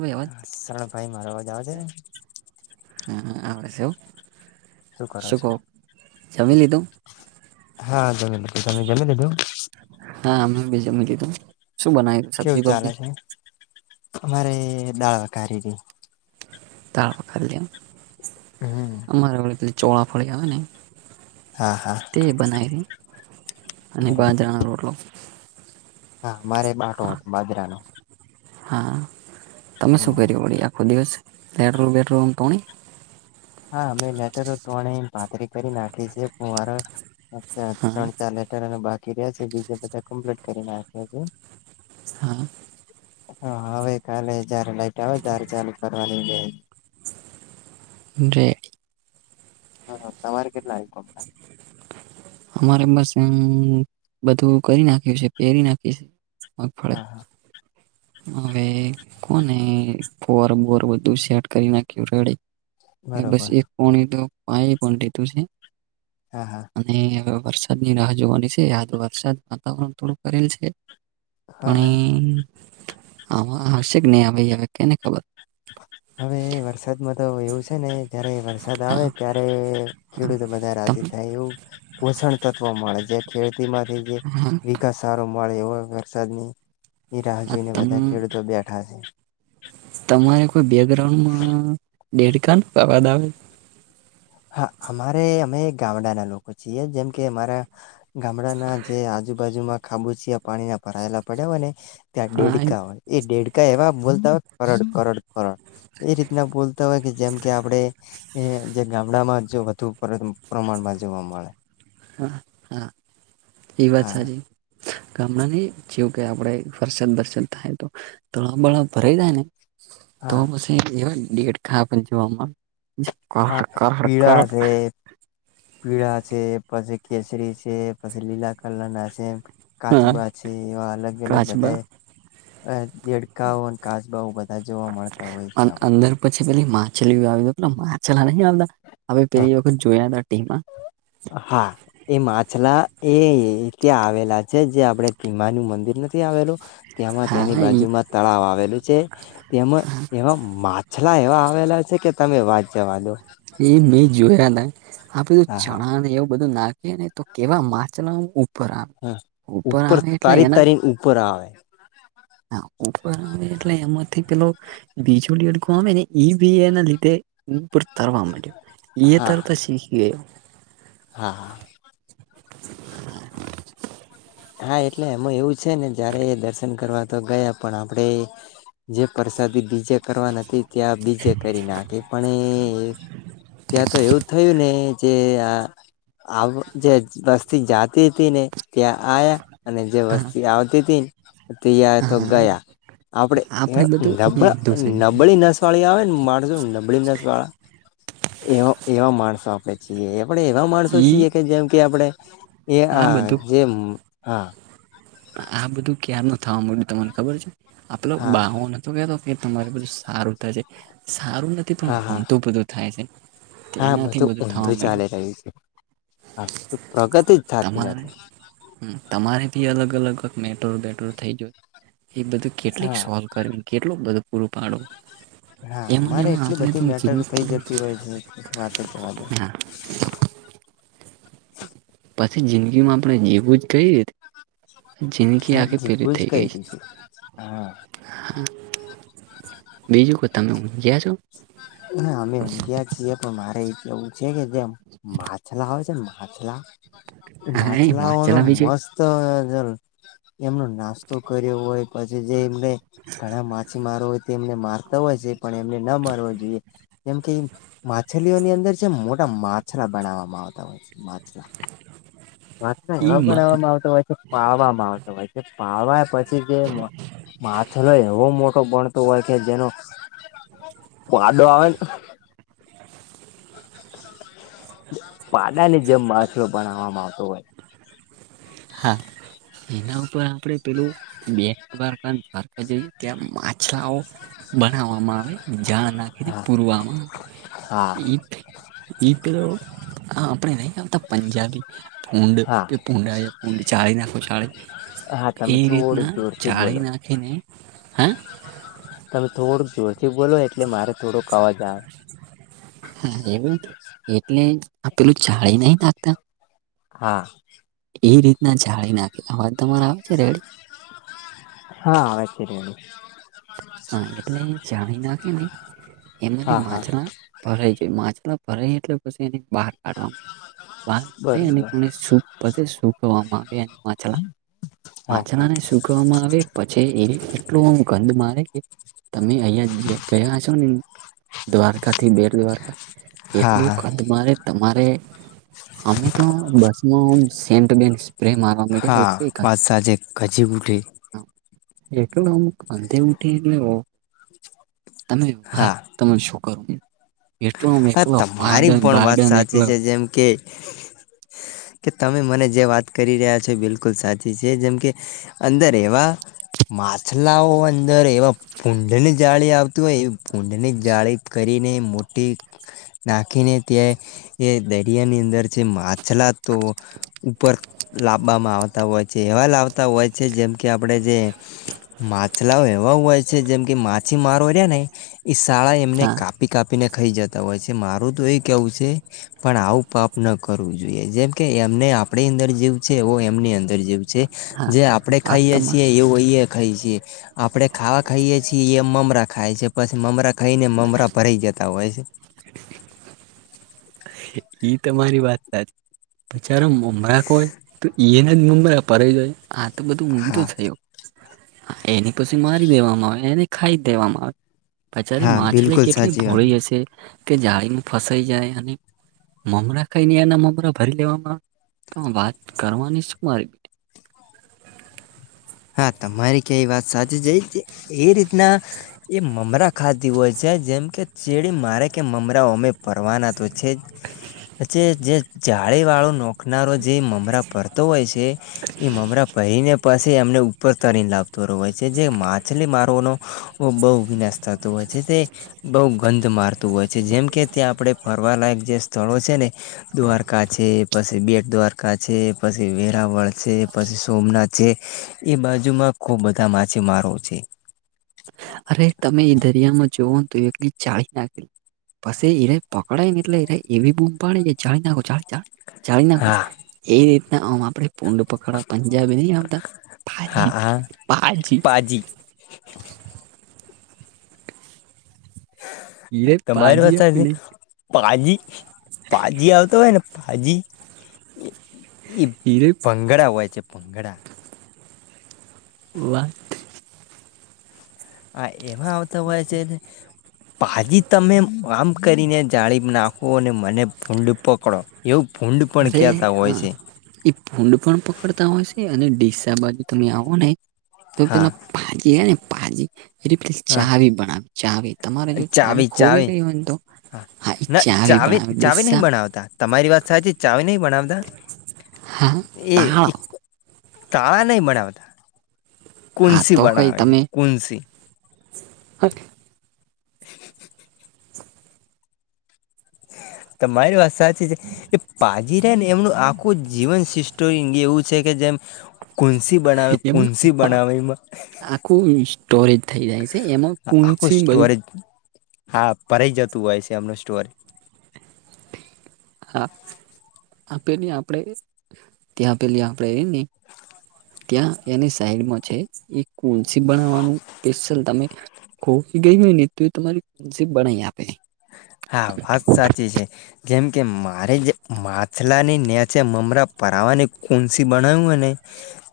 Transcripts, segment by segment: આવી અવાજ હા સરરણ ભાઈ મારો અવાજ આવજે? આવે છે શું કરો છો જમી લીધું હા જમી લીધું તમે જમી લીધું? હા બીજ લીધું શું બનાવ્યું? કેવું સબ્જી ચાલે બબ્જી છે અમારે દાળ ખીધ [unintelligible] હમ અમારે વી ચોળા ફળી આવે ને હા હા તે બનાવી અને બરોબર બાજરાનો રોટલો હા મારે બાટો હતો બાજરા નો હા તમે શું હમ કર્યું પળ આખો દિવસે લેટ્રલ બેડરૂમ તોણી હા મેમે લેટરો ત્રણે પાતરી કરી નાખી છેરા હા ત્રણ ચાર લેટર. બાકી રહ છે બીજ બધા કમ્પ્લીટ કરી ના. હા હા હવે કાલે જ્યારે લાઈટ આવે ત્યારે ચાલે કરવાની જે હ તમારે કેટલા આમ અમારે બસ એમ બધું કરી નાખ્યું છે પહેરી નાખી છે. મગફળે હા હા હવે કોને ફોર બોર બધું સેટ કરી નાખ્યું રેડે. બસ બરોબર એક કોણી તો પાય પણ લીધું છે. હા હા અને વરસાદ ની રાહ જોવાની છે આ તો વરસાદ વાતાવરણ થોડું કરેલ છે. હા હા પણ આવશે કે નહી ભાઈ હવે કેને ખબર હવે વરસાદમાં તો એવું છે ને જયારે વરસાદ આવે હા ત્યારે ખેડૂતો બધા તમ રાજી થાય એવું પોષણ તત્વ મળે છે ખેડતી માંથી જે વિકાસ સારો મળે એવા વરસાદની રાહ જોઈને તમ બધા ખેડૂતો બેઠા છે તમારે કોઈ બેકગ્રાઉન્ડમાં દેડકા પવાદ આવે હા અમારે અમે ગામડાના લોકો છીએ જેમ કે અમારા ગામડાના જે આજુબાજુમાં ખાબુચિયા પાણી ના ભરાયેલા પડ્યા અને ત્યાં હા દેઢકા હોય એ દેઢકા એવા બોલતા હોય કરોડ કરોડ કરોડ. એ રીતના બોલતા હોય કે જેમ કે આપડે એ જ ગામડામાં જ વધુ પ્ર પ્રમાણમાં જોવા મળે. હા હા એ વાત હા સાચી. ગામડાં ન ની જેવું કે આપડે ફરસન દર્શન થાય તો તળ બળા ભરાઈ જાય ને તો હા પછી એવા દેડકા પણ જોવામાં જે કર્હ હા કાર્હ પીળા કારહડ છે પીળા છે પછી કેસરી છે પછી લીલા કલરના સેમ કાચબા છે એવા અલગ અલગ કાચબા બધાએ આ દેડ દેડકાઓ અને કાચબાઓ બધા જોવા મળતા હોય છે [unintelligible] અંદર પછી પેલી માછલી આવી પેલા માછલા નહી આવતા હવે પેલી વખત જોયા હતા તેમ. હા. એ માછલા એ ત્યા આવેલા છે જે આપણે ત્રિમાનુ મંદિર નથી આવેલું. ત્યામાં તેની હા એ બાજુમાં તળાવ આવેલું છે. તેમાં એવા માછલા એવા આવેલા છે કે તમે વાત જવા દો. એ મે જોયા ને આપ બધું હા હા ચણા એવું બધું નાખ નાખી એને તો કેવા માછલા ઉપર આવે હા ઉપર આવે એટલે તારી એના તારી ઉપર આવે. હા ઉપર આવે એટલે એમાંથી પેલો બીજો દેડકો આવે ને ઈ બી એના લીધે ઉપર તળવા માંડ્યો. યે હા તડતા શીખી ગયો. હા. હા એટલે અમાં એવું છે ને જયારે એ દર્શન કરવા તો ગયા પણ આપડે જે પ્રસાદી બીજે કરવા ન ત્યાં બીજે કરી નાખે પણ એ ત્યાં તો એવું થયું ને જે આ આવું જે વસ્તી જાતી હતી ને ત્યાં આયા અને જે વસ્તી આવતી હતી ત્યાં તો ગયા આપડે એ બધું નબળા ઊંધો થઈ ગયો. નબળી ન [unintelligible] આવે ને માણસો નબળી નસ વાળા એવા એવા માણસો આપડે છીએ આપણેે એવા માણસો ઈ છીએ કે જેમ કે આપણે એ આ જે હા. આ બધું ક્યાર નો થવા મળડ્યું તમને ખબર છે આપલો હા બાહો ન તો કેતો કે તમારે બધું સારું થશે સારું નથી પણ હા હા ઊંધું બધું થાય છે. હા તેનાથી બધું થવા ઊંધું ચાલી માંડ્યું રહ્યું છે આ પ્રગતિ જ થતી નથી. હમ્મ તમારે ભી અલગ અલગ મેટોર વટોર થઇ જય એ બધું કેટલીક હા સોલ્વ કરવી કેટલું બધું પૂરું પાડો. હા અમારે એટલી બધી મેટર થઇ જતી હોય છે વાત જ જવા દો. હા પછી જિંદગી માં આપણેે જેવું જ કઈ રીતે. જિંદગી હા આખી પીડિત જીભું જ થઈ કઈ ગઈ છે. રહી હા હા બીજું કો તમે ગયા છો. ના અમે ઊંઘ્યા છીએ પણ મારે એ એવું છે કે જેમ માછલા હોય છે ને માછ માછલા તો હા એ માં માછલાઓ નો ચલાવી છે મસ્ત ત ઘર એમનો નાસ્તો કર્યો હોય પછી જે એમને ઘણા માછીમારો હોય તો તેમને મારતા હોય છે પણ એમને ના મારવા જોઈએ કેમકે ઈ માછલીઓની અંદર જે મોટા માછલા બનાવવામાં આવતા હોય. માછલા ઈ માછલાના માં બનાવવામાં આવતા હોય છે તો પાવામાં આવતા હોય છે પાવા પછી પછી કે માં માછલો એવો મોટો બણ બનતો હોય છે જેનો [unintelligible] આવે ને પાદની જેમ માછલાઓ બનાવવામાં આવતો હોય. હા. એના ઉપર આપડે પેલું બે દ્વારકા દ્વારકા જોઈએ ત્યાં માછલાઓ બનાવવામાં આવે ઝાળ નાખી દે પૂરવામાં હા ઈ એ તો આપણે નહી આપતા પંજાબી ભુંડ હા કે ભુંડ હું ચાળી નાખું હા ચાળી એ તમે થોડુંક રીતના જોરથી ચળી બોલો નાખીને હા. તમે થોડુંક જોરથી બોલો એટલે મારે થોડોક અવાજ આવે. હા એ એટલે આપેલું જાળી નહી નાખતા. હા. એ રીતના જાળી નાખે અવાજ તમારે આવે છે રેડી? હા આવે છે રેડી. હા એટલે જાણી નાખે ને એમાંને હા હા માછલા ભરાઈ જોઈ માછલા ફરે એટલે પછી એને બહાર કાઢવાવામાં બહાર બરોબર કાઢી પછી સુકવામાં આવે માછલા હા માછલા ને સુકવામાં આવે પછી એ એટલું ગંધ મારે કે તમે અહિયાં ગયા છો ને? દ્વારકાથી બેડ દ્વારકા હા એટલું હા ગંધ મારે તમારે અમે તો બસ સે હા વાત સાચે ગજી ઉઠી [unintelligible] એકલો અમુક અંતે ઉઠી એટલે તમે વા હા તમે શું કરો હા તમારી પણ વાત સાચી છે [unintelligible] જેમ કે. કે તમે મને જે વાત કરી રહ્યા છો એ બિલકુલ સાચી છે જેમ કે અંદર એવા માછલાઓ અંદર એવ ફૂડને જાળી આવતું હોય ફૂડની જાળી કરીને મોટી નાખીને ત્યાં એ દરિયાની અંદર છે મા માછલા તો ઉપર લાવવામાં આવતા હોય છે એવા લાવતા હોય છે જેમ કે આપડે જે માછલાઓ એવા હોય છે જેમ કે માછીમારો છે ને એ શાળા એમને હા કાપી કાપીને ખાઈ જતા હોય છે મારું તો એ કેવું છે. પણ આવું પાપ ન કરવું જોઈએ જેમ કે એમને આપણી અંદર જેવું છે એ એમની અંદર જેવું છે. હા જે આપણેે વાત ખાઈએ તમા છીએ એવું અહી ખાઈએ છીએ આપડણે ખાવા ખાઈએ છીએ એ મમરા ખાય છે પછી મમરા ખાઈને મમરા ભરાઈ જતા હોય છે. ઈ તમારી વાત સાચી. બચાર મમરા હોય તો ઈને જ મમરા [unintelligible] જાય. હા તો બધું ઊંધું હા થયું એને પછી મારી દેવામાં આવે એને ખાઈ જ દેવામાં આવે. પચારી હા માછલી બિલકુલ કેટલી સાચી વાત. ભોળી હશે કે જાળીમાં ફસાઈ જાય અને મમરા ખાઈને એના મમરા ભરી લેવામાં પણ વાત કરવાની શું મારી હા તમારી ક્યાં એ વાત સાચી છે એ રીતના એ મમરા ખાતી હોય છે જેમ કે ચેડી મારે કે મમરા અમે ભરવાના તો છે. પછી જે જાળી વાળું નો ખનારો જે મમરા પરતો હોય છે એ મમરા પરીને પ એમને ઉપર તને લાવતો હોય છે જે માછલી મારોનો બહુ વિનાશ થતો હોય છે તે બહુ ગંધ મારતું હોય છે જેમ કે ત્યાં આપડણે ફરવાલાયક જે સ્થળો છે ને દ્વારકા છે, પછી બેટ દ્વારકા છે, પછી વેરાવળ છે, પછી સોમનાથ છે. એ બાજુમાં ખુબ બધા માછીમારો છે. અરે તમે એ દરિયામાં જોવઓ તો એલી ચાળી નાખેલી પછી ઈરાય પકડાય ને એટલે એવી બૂમ પાડી કે જાળી નાખો ચાલ ચાલ જાડી નાખો હા એ રીતના આમ આપડે પડ પકડા પંજાબી નહી આવતા હા ભાજી હા ભાજી પાજી [inaudible] હીરે તમારી પાજી વાતા સાચી. આપને પાજી પાજી આવતો હોય ને પાજી ઈ હીરે ભંગડા હોય છે ભંગડા. વા... હા એમાં આવતા હોય છે પાજી તમે આમ કરીને જાળી નાખો અને મને ભૂંડ પકડો. એવું ભૂંડ પણ અરે કહેતા હોય હા છે એ ભૂંડ પણ પકડતા હોય છે અને ડીસા બાજુ તમે આવો ને તો હા પેલા પાજી હ ને પાજી એ પે હા જાળી બનાવી ચાવી તમારે જો ચાવી ખોવી ગઈ હોય તો હા એ ના ચાવી ચવે બનાવે ચાવે નહી ડીસા બનાવતા તમારી વાત સાચી છે ચાવી નહી બનાવતા હા એ તાળો તાળા નહી બનાવતા હા કુનસી તો કઈ બનાવે છે કુંન્સી ઓ [inaudible] તમારી વાત સાચી છે એ પા હીરેન એમનું આખું જીવન સિસ્ટમ એવું છે કે જેમ કોન્સી બનાવે એમનું કોન્સી હા, બનાવેેમાં આખું સ્ટોરેજ થઈ જાય છે એમાં આખું કુનસી ન બધું સ્ટોરેજ હા ભરઈ જતું હોય છે એમનો સ્ટોર હા આપેલી આપણેે ત્યા આપેલી આપડે એ ને ત્યાં એની સાઈડમાં છે એ કુનસી બનાવવાનું સ્પેશલ તમે [unintelligible] હા વાત સાચી છે. જેમ કે મારે જે માછલા ની નેચે મમરા પરાવાની કુનસી બનાયું હ ને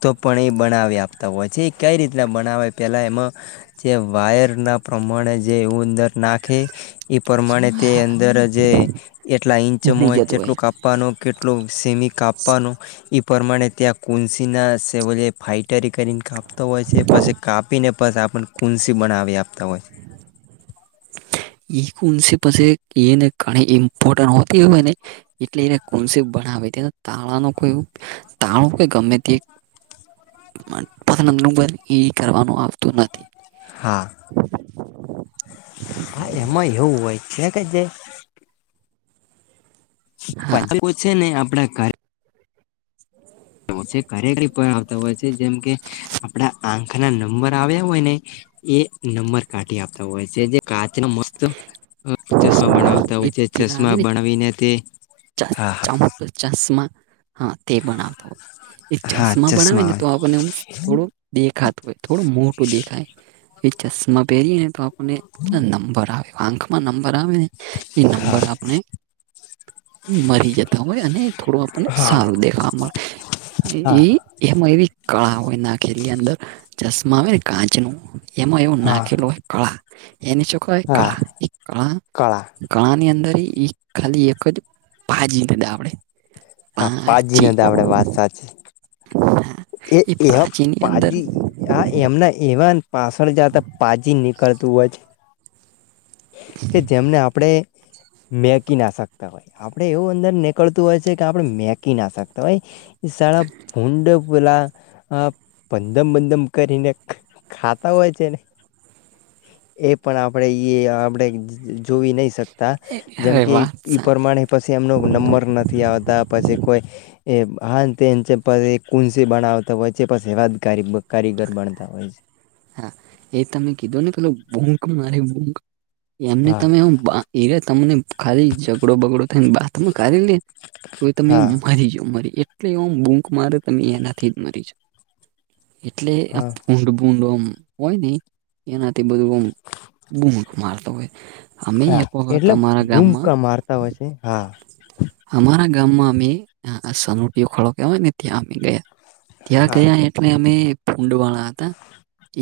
તો પણ એ બનાવી આપતા હોય છે એ કઈ રીતના બનાવે પેલા એમાં જે વાયર ના પ્રમાણે જે એ અંદર નાખે એ પ્રમાણે તે અંદર જે એટલા ઈંચ મો બની જતું હોય જેટલું કાપ કાપવાનો કેટલુ સેમી કાપવાનો એ પ્રમાણે ત્યાં કન્સી ના સેવલ ફાઈટરી કરીને કાપતો હોય છે પછી કાપી ને પછી આપને કુંન્સી બનાવી આપતા હોય છે. નસી પાછી એને ઘણી ઈમ્પોર્ટન હોતી હોય ને એટલે એને કોન્સેપ બનાવે તાળા ન કોઈ તાળુંઈ ગમે તે કરવાનું આવતું નથી. હા હા એમાં એવું હોય છે કે જે હા [unintelligible] [inaudible] કરરેક રિપો આવતા હોય છે જેમ કે આપડા આંખ ના નંબર આવ્યા હોય ને એ નંબર કાઢી આપતા હોય છે જે કાચ ન મસ્ત ચશ્મા બનાવતા એ હોય છે પેલા આવે ચશ્મા ને બનાવીને તે હા હા ચશ્મા હા તે બનાતો હોય એ ચશ્મા બનાવે ને તો આપણને થોડું દેખાતું હોય થોડું મોટું દેખાય એ ચશ્મા પહેરીને તો આપણને આંખમાં નંબર આવે એ હા નંબર આપણે મરી જતા હોય અને થોડું આપણને હા સારું દેખાવા મળે હા એ એમાં એવી કળા હોય નાખેલી અંદર ચશ્મા આવે ને કાચ નું એમાં એવું હા નાખેલું હોય કળા એની શું કય હા કળા [unintelligible] હા પાજી ના દાવડે વાત સાચી [inaudible] એ પાંચીની અંદર પાજી આ એમના એવા પાછળ જતા પાજી કરતું હોય કે જેમને આપણેે મેકી ના શકતા હોય. આપડે એવું અંદર નીકળતું હોય છે કે આપડે મેકી ના શકતા હોય. ઈ શાળા ભૂડ પેલા બંધમ બંધમ કરીને ખાતા હોય છે ને એ પણ આપણેે એ આપણે જોવી નહી શકતા જેમ અરે કે વાહ ઈ પ્રમાણે પછી એમનો નંબર નથી આવતા પછી કોઈ એ હા તે પહી કુંસી બનાવતા હોયે વચ્ચે પહી એવા કારીગર બણ તો હોય છે. હા એ તમે કીધો ને પેલો ભૂક મારી ભુક [inaudible] એમને તમે એ તમને ખાલી ઝઘડો બગડો થઈને બાતમાં ઘારી લે તો એ તમે હા મરી જા મરી એ એટલે એ બૂંક મારે તમે એનાથી જ મરી જા એટલે આ હા ભૂડ ભૂડમ હોય નહીં એનાથી બધું ભુમ મારતો હોય અમે હા એક વખત એટલે અમારા ગામમાં બૂમકા મારતા હોય છે હા અમારા ગામમાં અમે [unintelligible] સનોટીયો ખાડો કેવાય ને ત્યાં અમે ગયા. ત્યાં હા ગયા એટલે અમે ફુંડવાણા હતા.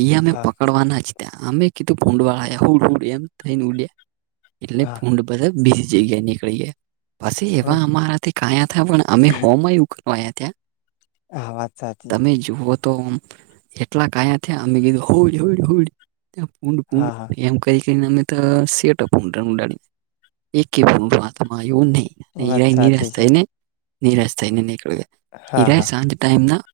એ અમે હા પકડવા ના જ ત્યાં અમે કીધું ભુંંડવાળા આયા હુડ હુડ એમ થઈને ઉલ્યા એટલે હા ભૂડ બધા બીજી જગ્યા નીકળી ગયા પછી હા એવા અમારાથી કાયા હતા પણ અમે હોમ એવું કરવાયા ત્યાં આ વાત સાચી તમે જુઓ તોમ એટલા ગાયા થયા અમે કીધું હોડ હોડ હોડ ત્યા પુંડ પૂડ હા હા એમ કરી કરીને અમે તો સેવટે ભુડ ડાડી એક કે ભુ હાથઆમાં આવ્યો નહીં વાત હિરાઈ સાચી નિરાશ છે થાય ને નિરાશ થાય ને નીકળ હા હા હિરાઈ સાજ ટાઈમ ના